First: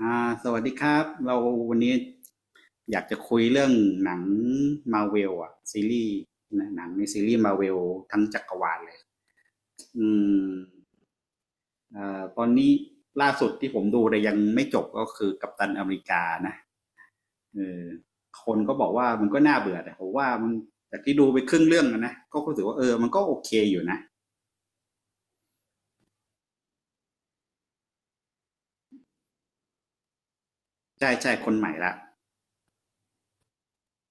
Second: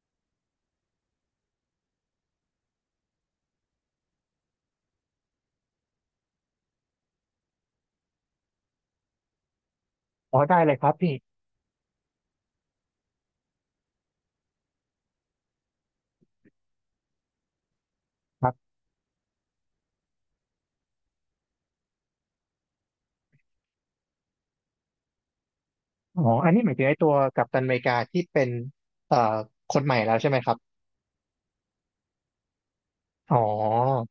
สวัสดีครับเราวันนี้อยากจะคุยเรื่องหนังมาเวลอะซีรีส์นะหนังในซีรีส์มาเวลทั้งจักรวาลเลยอือ๋อมได้เลยครับพี่ตอนนี้ล่าสุดที่ผมดูแต่ยังไม่จบก็คือกัปตันอเมริกานะเออคครันก็บบอกว่ามันก็น่าเบื่อแต่ผมว่ามันจากที่ดูไปครึ่งเรื่องแล้วนะก็รู้สึกว่ามันก็โอเคอยู่นะอ๋ออันนี้หมายถึงไอ้ตัวกัปตันอเมริกาที่เป็นเอ่อคนใหม่แล้วใช่ไหมครับใช่ใช่คนใหม่ละอ๋อ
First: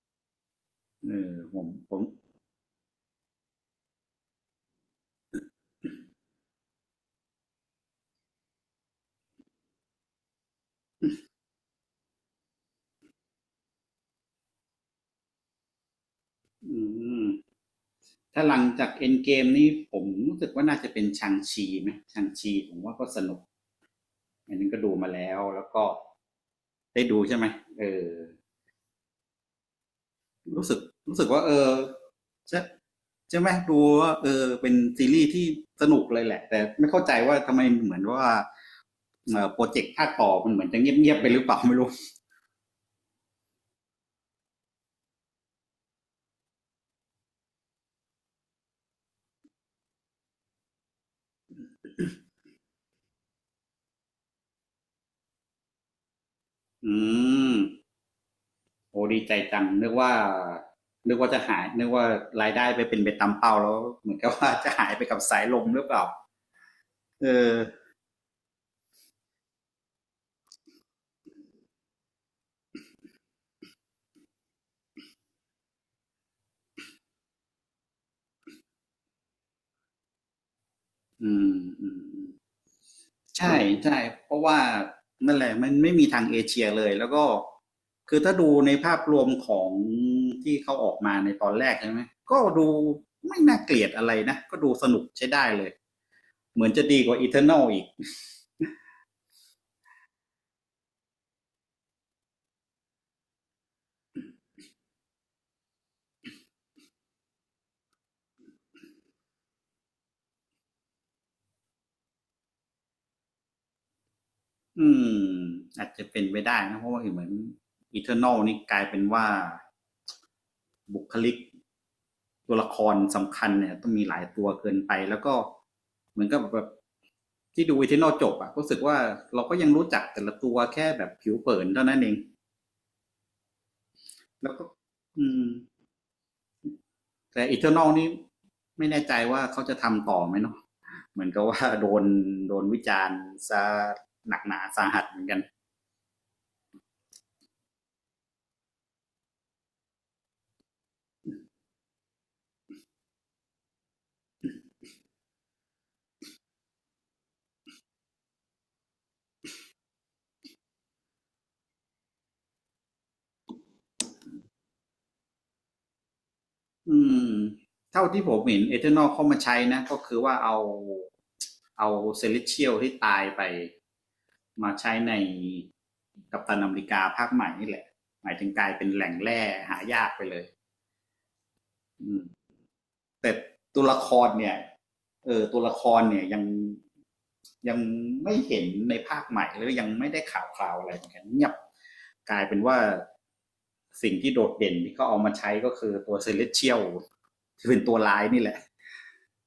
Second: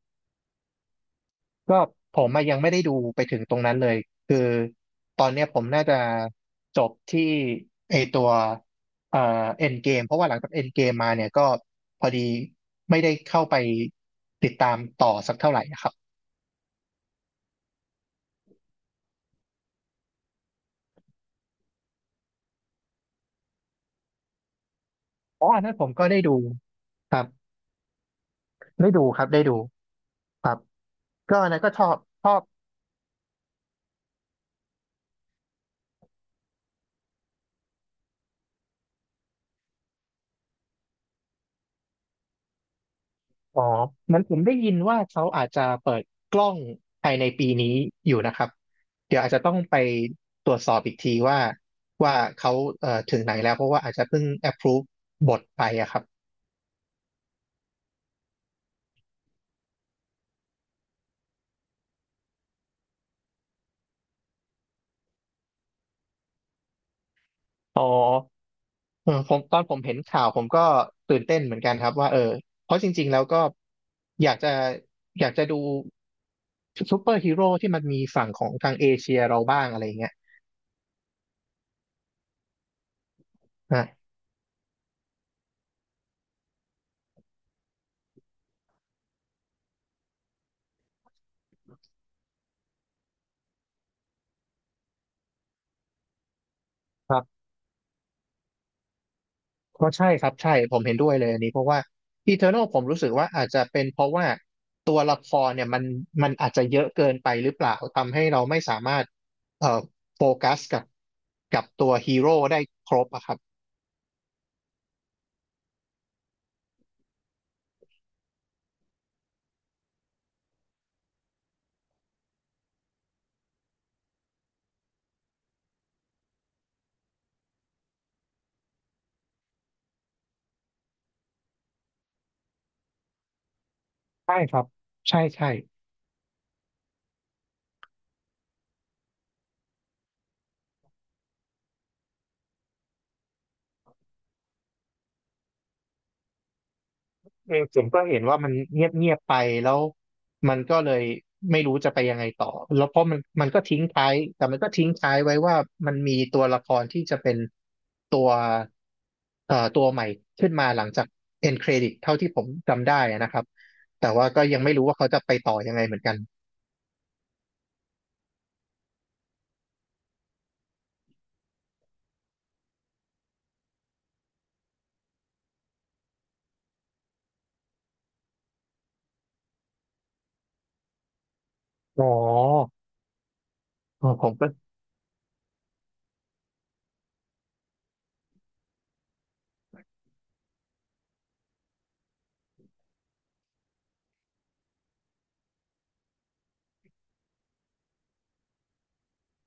ผมก็ผมผมอะยังไม่ได้ดูไปถึงตรงนั้นเลยคือตอนเนี้ยผมน่าจะจบที่ไอตัวเอ่อเอ็นเกมเพราะว่าหลังจากเอ็นเกมมาเนี่ยก็พอดีไม่ได้เข้าไปติดตามต่อสักเท่าไหร่นะครับอืม ถ้าหลังจากเอ็นเกมนี่ผมรู้สึกว่าน่าจะเป็นชังชีไหมชังชีผมว่าก็สนุกอันนึงก็ดูมาแล้วอ๋ออัแล้นวนั้นผก็มก็ได้ดูได้คดูรับใช่ไหมเออได้ดูครับได้ดูครับรู้สึกรู้สึกก็ว่าอันนั้นก็ชอบชอบ ใช่ใช่ไหมดูว่าเป็นซีรีส์ที่สนุกเลยแหละแต่ไม่เข้าใจว่าทำไมเหมือนว่าโปรเจกต์ภาคต่อมันเหมือนจะเงียบๆไปหรือเปล่าไม่รู้อ๋อเหมือนผมได้ยินว่าเขาอาจจะเปิดกล้องภายในปีนี้อยู่นะครับเดี๋ยวอาจจะต้องไปตรวจสอบอีกทีว่าเขาถึงไหนแล้วเพราะว่าอาจจะเพิ่ง approve บทไปอะครับอืมโอ้ดีใจจังนึกว่าจะหายนึกว่ารายได้ไปเป็นไปตามเป้าแล้วเหมือนกับว่าจะหายไปกับสายลมหรือเปล่าเออ อ๋อเออผมตอนผมเห็นข่าวผมก็ตื่นเต้นเหมือนกันครับว่าเออเพราะจริงๆแล้วก็อยากจะอยากจะดูซูเปอร์ฮีโร่ที่มันมีฝั่งของทางเอเชียเราบ้างอะไรเงี้ยอืมอืมอืมใช่นะใช่เพราะว่านั่นแหละมันไม่มีทางเอเชียเลยแล้วก็คือถ้าดูในภาพรวมของที่เขาออกมาในตอนแรกใช่ไหมก็ดูไม่น่าเกลียดอะไรนะก็ดูสนุกใช้ได้เลยเหมือนจะดีกคว่า รับ Eternal อีกก็ใช่ครับใช่ผมเห็นด้วยเลยอันนี้เพราะว่า Eternal ผมรู้สึกว่าอาจจะเป็นเพราะว่าตัวละครเนี่ยมันอาจจะเยอะเกินไปหรือเปล่าทำให้เราไม่สามารถเอ่อโฟกัสกับตัวฮีโร่ได้ครบอะครับอืมอาจจะเป็นไปได้นะเพราะว่าเหมือน Eternal นี่กลายเป็นว่าบุคลิก ตัวละครสำคัญเนี่ยต้องมีหลายตัวเกินไปแล้วก็เหมือนกับแบบที่ดูวิทนอลจบอะรู้สึกว่าเราก็ยังรู้จักแต่ละตัวแค่แบบผิวเผินเท่านั้นเองใช่แล้ควรัก็บใช่อืใช่ มแต่อีเทอร์นอลนี่ไม่แน่ใจว่าเขาจะทำต่อไหมเนาะเหมือนกับว่าโดนวิจารณ์ซะหนักหนาสาหัสเหมือนกัน เออผมก็เห็นว่ามันเงียบเงียบไปแล้วมันก็เลยไม่รู้จะไปยังไงต่อแล้วเพราะมันก็ทิ้งท้ายแต่มันก็ทิ้งท้ายไว้ว่ามันมีตัวละครที่จะเป็นตัวเอ่อตัวใหม่ขึ้นมาหลังจาก end credit เท่าที่ผมจำได้อะนะครับแต่ว่าก็ยังไม่รู้ว่าเขาจะไปต่อยังไงเหมือนกันอืมเท่าที่ผมเห็นเอเทอร์นอเข้ามาใช้นะก็คือว่าเอาเซเลเชี a ลที่ตายไปมาใช้ในกัปตันอเมริกาภาคใหม่นี่แหละหมายถึงกลายเป็นแหล่งแร่หายากไปเลยอ๋อแต่ตัวละเออคผรมก็เนี่ยเออตัวละครเนี่ยยังไม่เห็นในภาคใหม่หรือยังไม่ได้ข่าวคราวอะไรเหมือนกันเงียบกลายเป็นว่าสิ่งที่โดดเด่นที่เขาเอามาใช้ก็คือตัวเซเลสเชียลที่เป็นตัวร้ายนี่แหละ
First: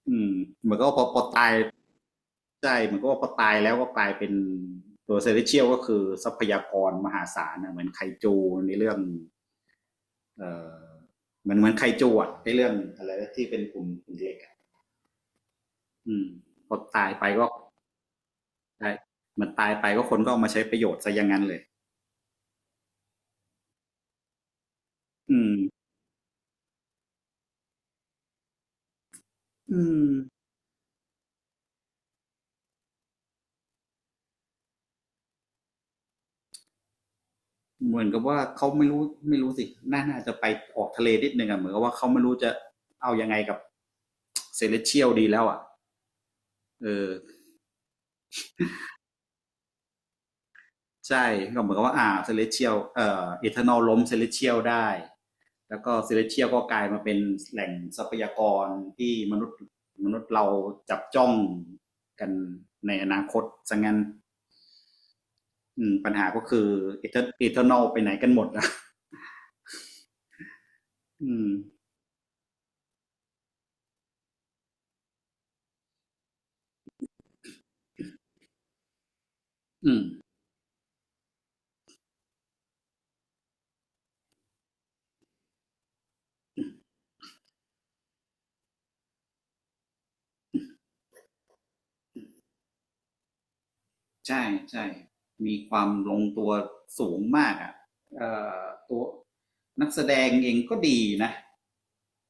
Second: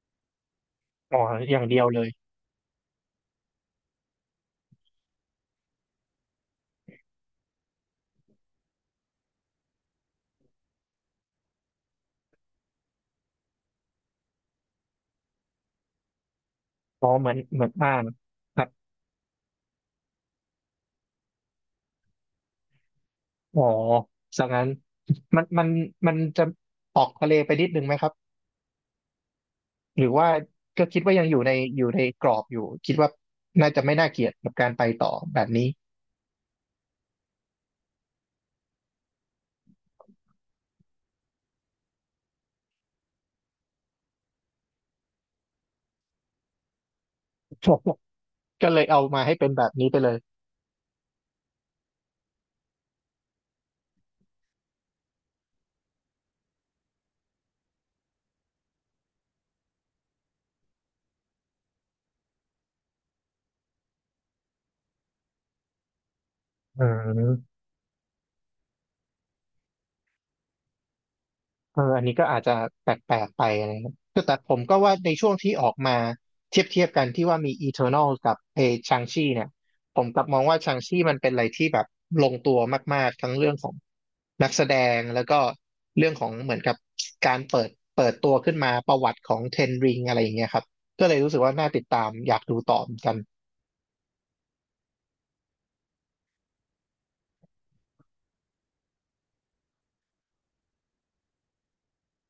อืมเหมือนก็พอพอ๋ออตายอย่างเดียวเลยใช่เหมือนก็พอตายแล้วก็กลายเป็นตัวเซเลสเชียลก็คือทรัพยากรมหาศาลนะเหมือนไคจูในเรื่องเอ่อเหมือนไคจูอะในเรื่องอะไรที่เป็นกลุ่มคุเล็กอะอืมพอตาอ๋อยไปเหมือนก็เหมือนอ่านครับได้เหมันตายไปก็คนก็เอามาใช้ประโยชน์ซะอย่างนั้นเลยอ๋อสังนั้นอืมันมมันมันจะออกทะเลไปนิดนึงไหมครับ อืหรืมอว่าก็คิดว่ายังอยู่ในกรอบอยู่คิดว่าน่าจะไม่น่าเกลียดกับการไปต่อแบบนี้ เหมือนกับว่าเขาไม่รู้ไม่รู้สิน่าจะไปออกทะเลนิดนึงอะเหมือนกับว่าเขาไม่รู้จะเอายังไงกับเซเลสเชียลดีแล้วอะเออ ก็เลยเอามาให้เป็นแบบนี้ไปเลยใช่ก็เหมือนกับว่าเซเลเชียลเอทานอลล้มเซเลเชียลได้แล้วก็เซเลเชียลก็กลายมาเป็นแหล่งทรัพยากรที่มนุษย์เราจับจ้องกันในอนาคตสังงั้นปัญหาก็คืออืเอม ทานอลไปไหนกันหมดนะอืมเอออันนี้ก็อาจจะแปลกๆไปอะไรเงี้ยคือแต่ผมก็ว่าในช่วงที่ออกมาเทียบเทียบกันที่ว่ามี Eternal กับชางชีเนี่ยอืผม มกลับมองว่าชางชีมันเป็นอะไรที่แบบลงตัวมากๆ ทั้งเรื่องของนักแสดงแล้วก็เรื่องของเหมือนกับการเปิดตัวขึ้นมาประวัติของเทนริงอะไรอย่างเงี้ยครับ ก็เลยรู้สึกว่าน่าติดตามอยากดูต่อเหมือนกันใช่ใช่ มีความลงตัวสูงมากอ่ะเอ่อตัวนักแสดงเองก็ดีนะ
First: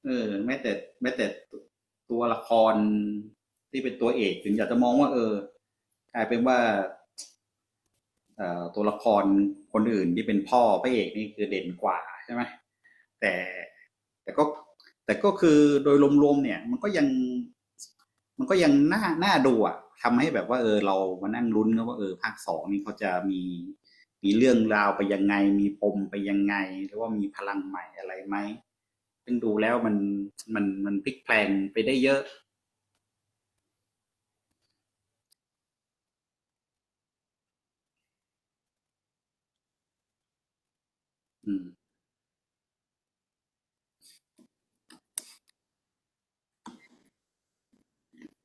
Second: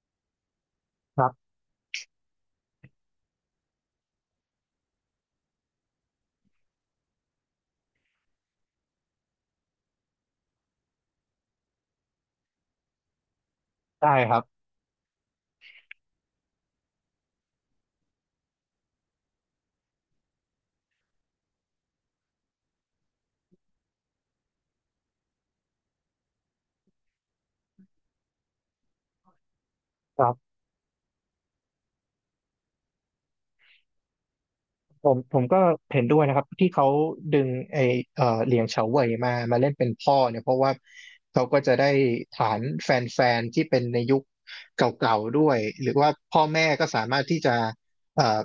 เออแม้แต่แม้คแต่รับตัวละครที่เป็นตัวเอกถึงอยากจะมองว่ากลายเป็นว่าตัวละครคนอื่นที่เป็นพ่อพระเอกนี่คือเด่นกว่าใช่ไหมแต่ ได้แต่ครัก็บ แต่ก็คือโดยรวมๆเนี่ยมันก็ยังน่าดูอะทำให้แบบว่าเรามานั่งลุ้นกันว่าภาคสองนี่เขาจะมีเรื่องราวไปยังไงมีปมไปยังไงหรือว่ามีพลังใหม่อะไรไหมซึ่งดูแล้วมันพลิกแพลงไปได้เยอะผมก็เห็นด้วยนะครับที่เขาดึงไอเอ่อเหลียงเฉาเว่ยมาเล่นเป็นพ่อเนี่ยเพราะว่าเขาอืก็มจะได้ฐานแฟนๆที่เป็นในยุคเก่าๆด้วยหรือว่าพ่อแม่ก็สามารถที่จะเอ่อ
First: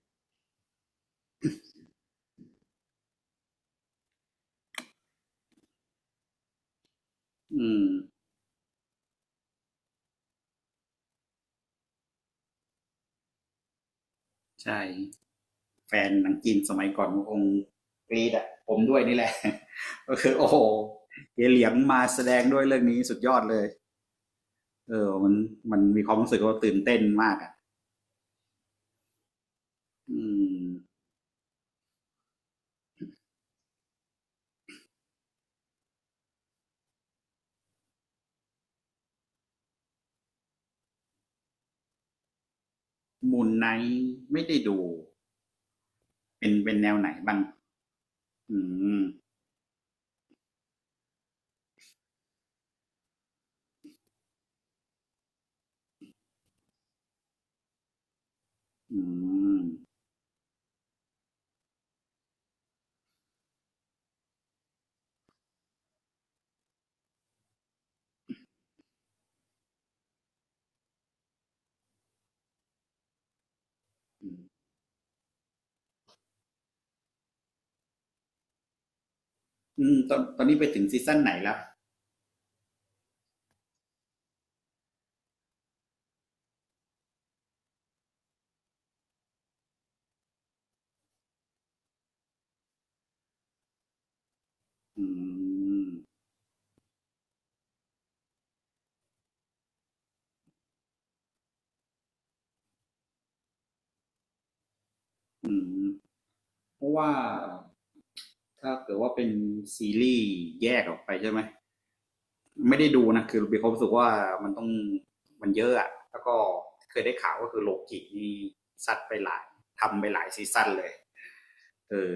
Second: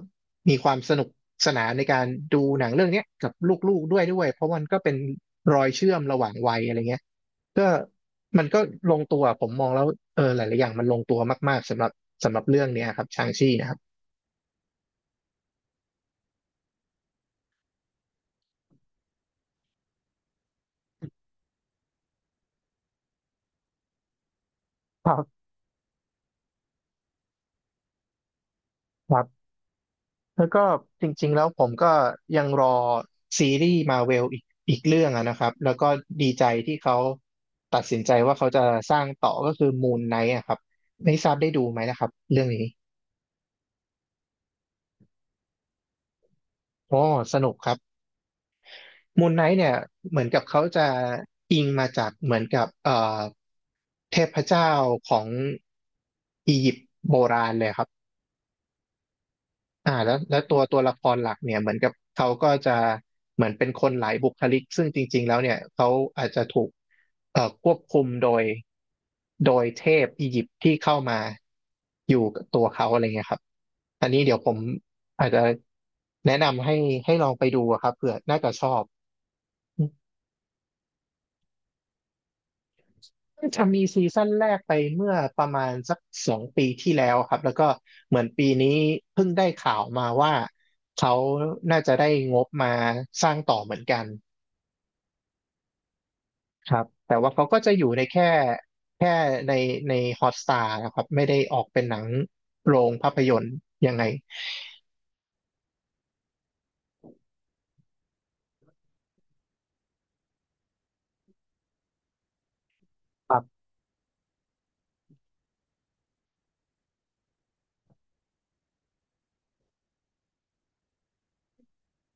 มีความสนุกสนานในการดูหนังเรื่องเนี้ยกับลูกๆด้วยเพราะมันก็เป็นรอยเชื่อมระหว่างวัยอะไรเงี้ยอืก็มมันก็ลงตัวผมมองแล้วเออหลายๆอย่างมันลงตัวมากๆสำหรับเรื่องเนี้ยครับชางชี่นะครับใช่แฟนหนังจีนสมัยก่อนคงกรีดอะผมด้วยนี่แหละ ก็คือโอ้โหเยเหลียงมาแสดงด้วยเรื่องนี้สุดยอดเลย เอคอรัมันบมันมีความรู้สึกว่าตื่นเต้นมากอ่ะครับ อืแล้วก็มจริงๆแล้วผมก็ยังรอซีรีส์มาเวลอีกเรื่องอะนะครับแล้วก็ดีใจที่เขาตัดสินใจว่าเขาจะสร้างต่อก็คือมูนไนท์อะครับไม่ทราบได้ดูไหมนะครับเรื่องนี้มูนไนท์ไม่ได้ดู เป็นแนวโอ้ไหนบ้าสงนุกครับอืมมูนไนท์เนี่ยเหมือนกับเขาจะอิงมาจากเหมือนกับเทพเจ้าของอียิปต์โบราณเลยครับ อืมแล้วตัวละครหลักเนี่ยเหมือนกับเขาก็จะเหมือนเป็นคนหลายบุคลิกซึ่งจริงๆแล้วเนี่ยเขาอาจจะถูกควบคุมโดยเทพอียิปต์ที่เข้ามาอยู่กับตัวเขาอะไรเงี้ยครับอันนี้อืเดี๋ยวมผมอาจจะแนะนำให้ลองไปดูอะครับเผื่อน่าจะชอบ อืมตอนนี้ไปถึงซีซั่นไหนแล้วจะมีซีซั่นแรกไปเมื่อประมาณสัก2 ปีที่แล้วครับแล้วก็เหมือนปีนี้เพิ่งได้ข่าวมาว่าเขาน่าจะได้งบมาสร้างต่อเหมือนกันอืมครับแต่ว่าเขาก็จะอยู่ในแค่ในในฮอตสตาร์นะครับไม่ได้ออกเป็นหนังโรงภาพยนตร์ยังไงอืมเพราะว่าถ้าเกิดว่าเป็นซีรีส์แยกออกไปใช่ไหม ไม่ได้ดูนะ คคืรัอมีบความรู้สึกว่ามันต้องมันเยอะอะแล้วก็เคยได้ข่าวก็คือโลกินี่ซัดไปหลาย ทำไปหลายซีซั่นเลยเออ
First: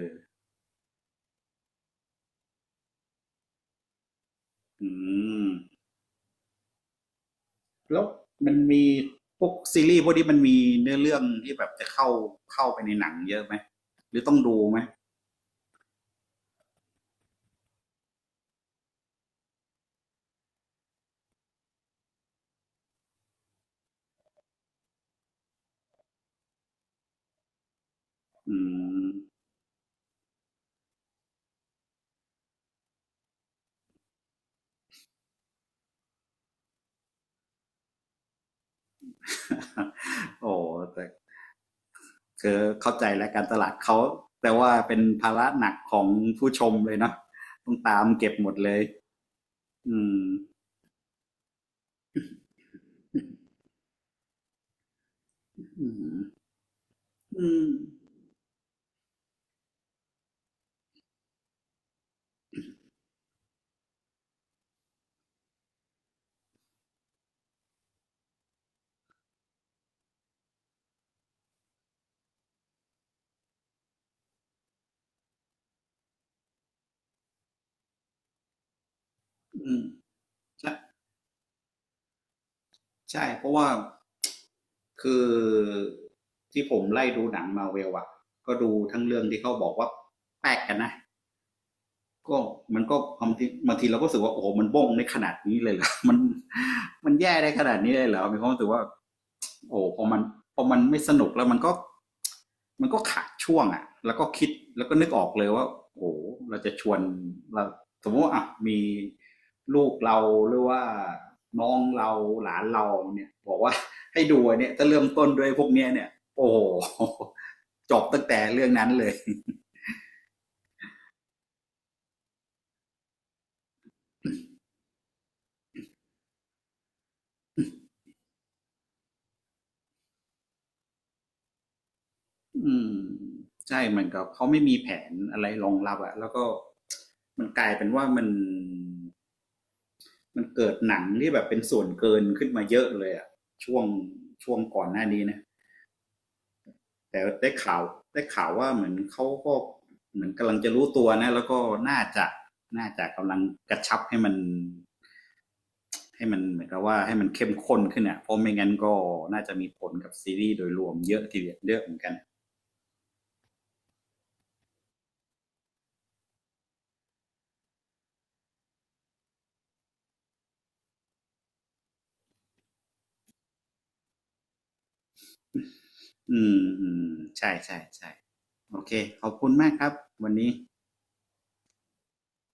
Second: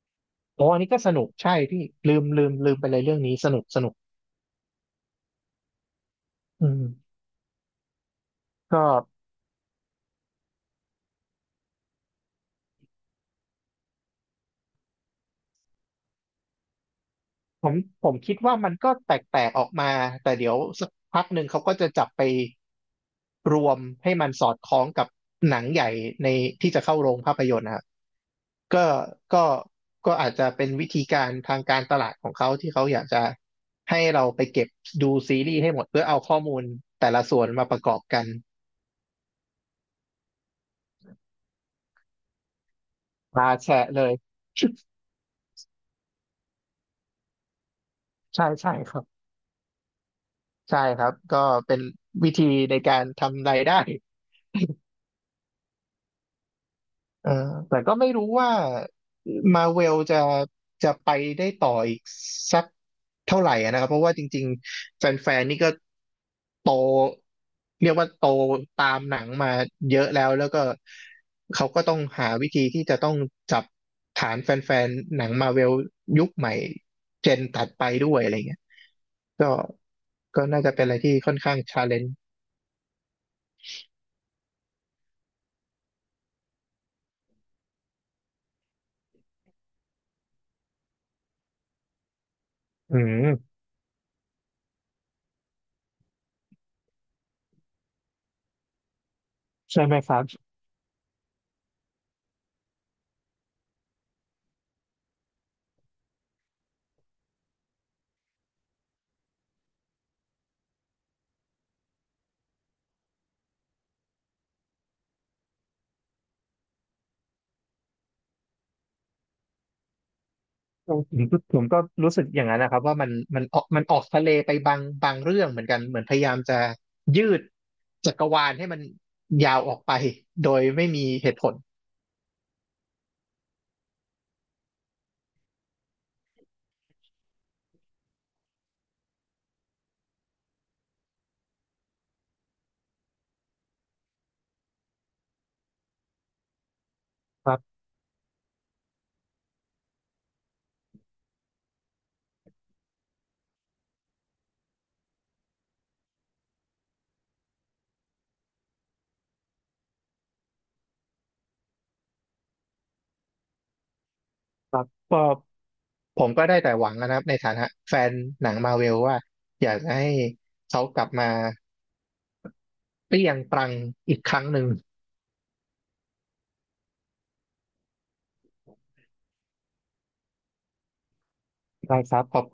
โอ้อันนี้ก็สนุกใช่พี่ลืมไปเลยเรื่องนี้สนุกสนุกอืม อืมแล้วมันก็ มีพวกซีรีส์พวกนี้มันมีเนื้อเรื่องที่แบบจะเข้าไปในหนังเยอะไหมหรือต้องดูไหมผมผมคิดว่ามันก็แตกออกมาแต่เดี๋ยวสักพักหนึ่งเขาก็จะจับไปรวมให้มันสอดคล้องกับหนังใหญ่ในที่จะเข้าโรงภาพยนตร์นะครับอืก็มก็ก็อาจจะเป็นวิธีการทางการตลาดของเขาที่เขาอยากจะให้เราไปเก็บดูซีรีส์ให้หมดเพื่อเอาข้อมูลแต่ละส่วนมาประกอบกันโอ้แต่ก็เข้าใจแล้วการมาตลาดแชะเขาเลย แต่ว่า เป็นภาระหนักของผู้ชมเลยเนาะต้องตามเก็บใช่หมดเลใช่ยครับอืมใช่ครับก็เป็นวิธีในการทำรายได้ อืมเอออืมแต่ก็ไม่รู้ว่ามาเวลจะไปได้ต่ออีกสักเท่าไหร่อะนะครับเพราะว่าจริงๆแฟนๆนี่ก็โตเรียกว่าโตตามหนังมาเยอะแล้วแล้วก็เขาก็ต้องหาวิธีที่จะต้องจับฐานแฟนๆหนังมาเวลยุคใหม่เจนถัดไปด้วยอะไรเงี้ยก็อืมก็น่าใช่จะเป็นอะไรที่ค่อนข้างชาเลนจ์ใช่เพราะว่าคือที่ผมไล่ดูหนังมาเวลอะก็ดูทั้งเรื่องที่เขาบอกว่าแปลกกันนะ ก็มันอืก็บางทีมบางทีเราก็รู้สึกว่าโอ้โหมันบ้งในขนาดนี้เลยเหรอ มันแย่ได้ขนาดนี้เลยเหรอมีความรู้สึกว่าโอ้ใช่ไหมพอคมัรันบ พอมันไม่สนุกแล้วมันก็ขาดช่วงอ่ะแล้วก็คิดแล้วก็นึกออกเลยว่าโอ้เราจะชวนเราสมมติว่าอ่ะมีลูกเราหรือว่าน้องเราหลานเราเนี่ยบอกว่า ให้ดูเนี่ยจะเริ่มต้นด้วยพวกเนี้ยเนี่ยโอ้โห จบตั้งแต่เรื่องนั้นเลย ผมก็รู้สึกอย่างนั้นนะครับว่ามันออกทะเลไปบางเรื่องเหมือนกันเหมือนพยายามจะยืดจักรวาลให้มันยาวออกไปโดยไม่มีเหตุผลอืมใช่เหมือนกับเขาไม่มีแผนอะไรรองรับอะแล้วก็มันกลายเป็นว่ามันเกิดหนังที่แบบเป็นส่วนเกินขึ้นมาเยอะเลยอะช่วงช่วงก่อนหน้านี้นะแต่คได้รัข่าบวได้ข่าวว่าเหมือนเขาก็เหมือนกำลังจะรู้ตัวนะแล้วก็น่าจะน่าจะกำลังกระชับให้มันเหมือนกับว่าให้มันเข้มข้นขึ้นอะเพราะไม่งั้นก็น่าจะมีผลกับซีรีส์โดยรวมเยอะทีเดียวเยอะเหมือนกันครับก็ผมก็ได้แต่หวังนะครับในฐานะแฟนหนังมาเวลว่าอยากจะให้เขากลับมาเปรี้ยงปรังอีกครั้งหนึ่งอืมอืมใช่ใช่ใช่ โอเค ขอบคุณมากครับ วันนี้ได้ครับ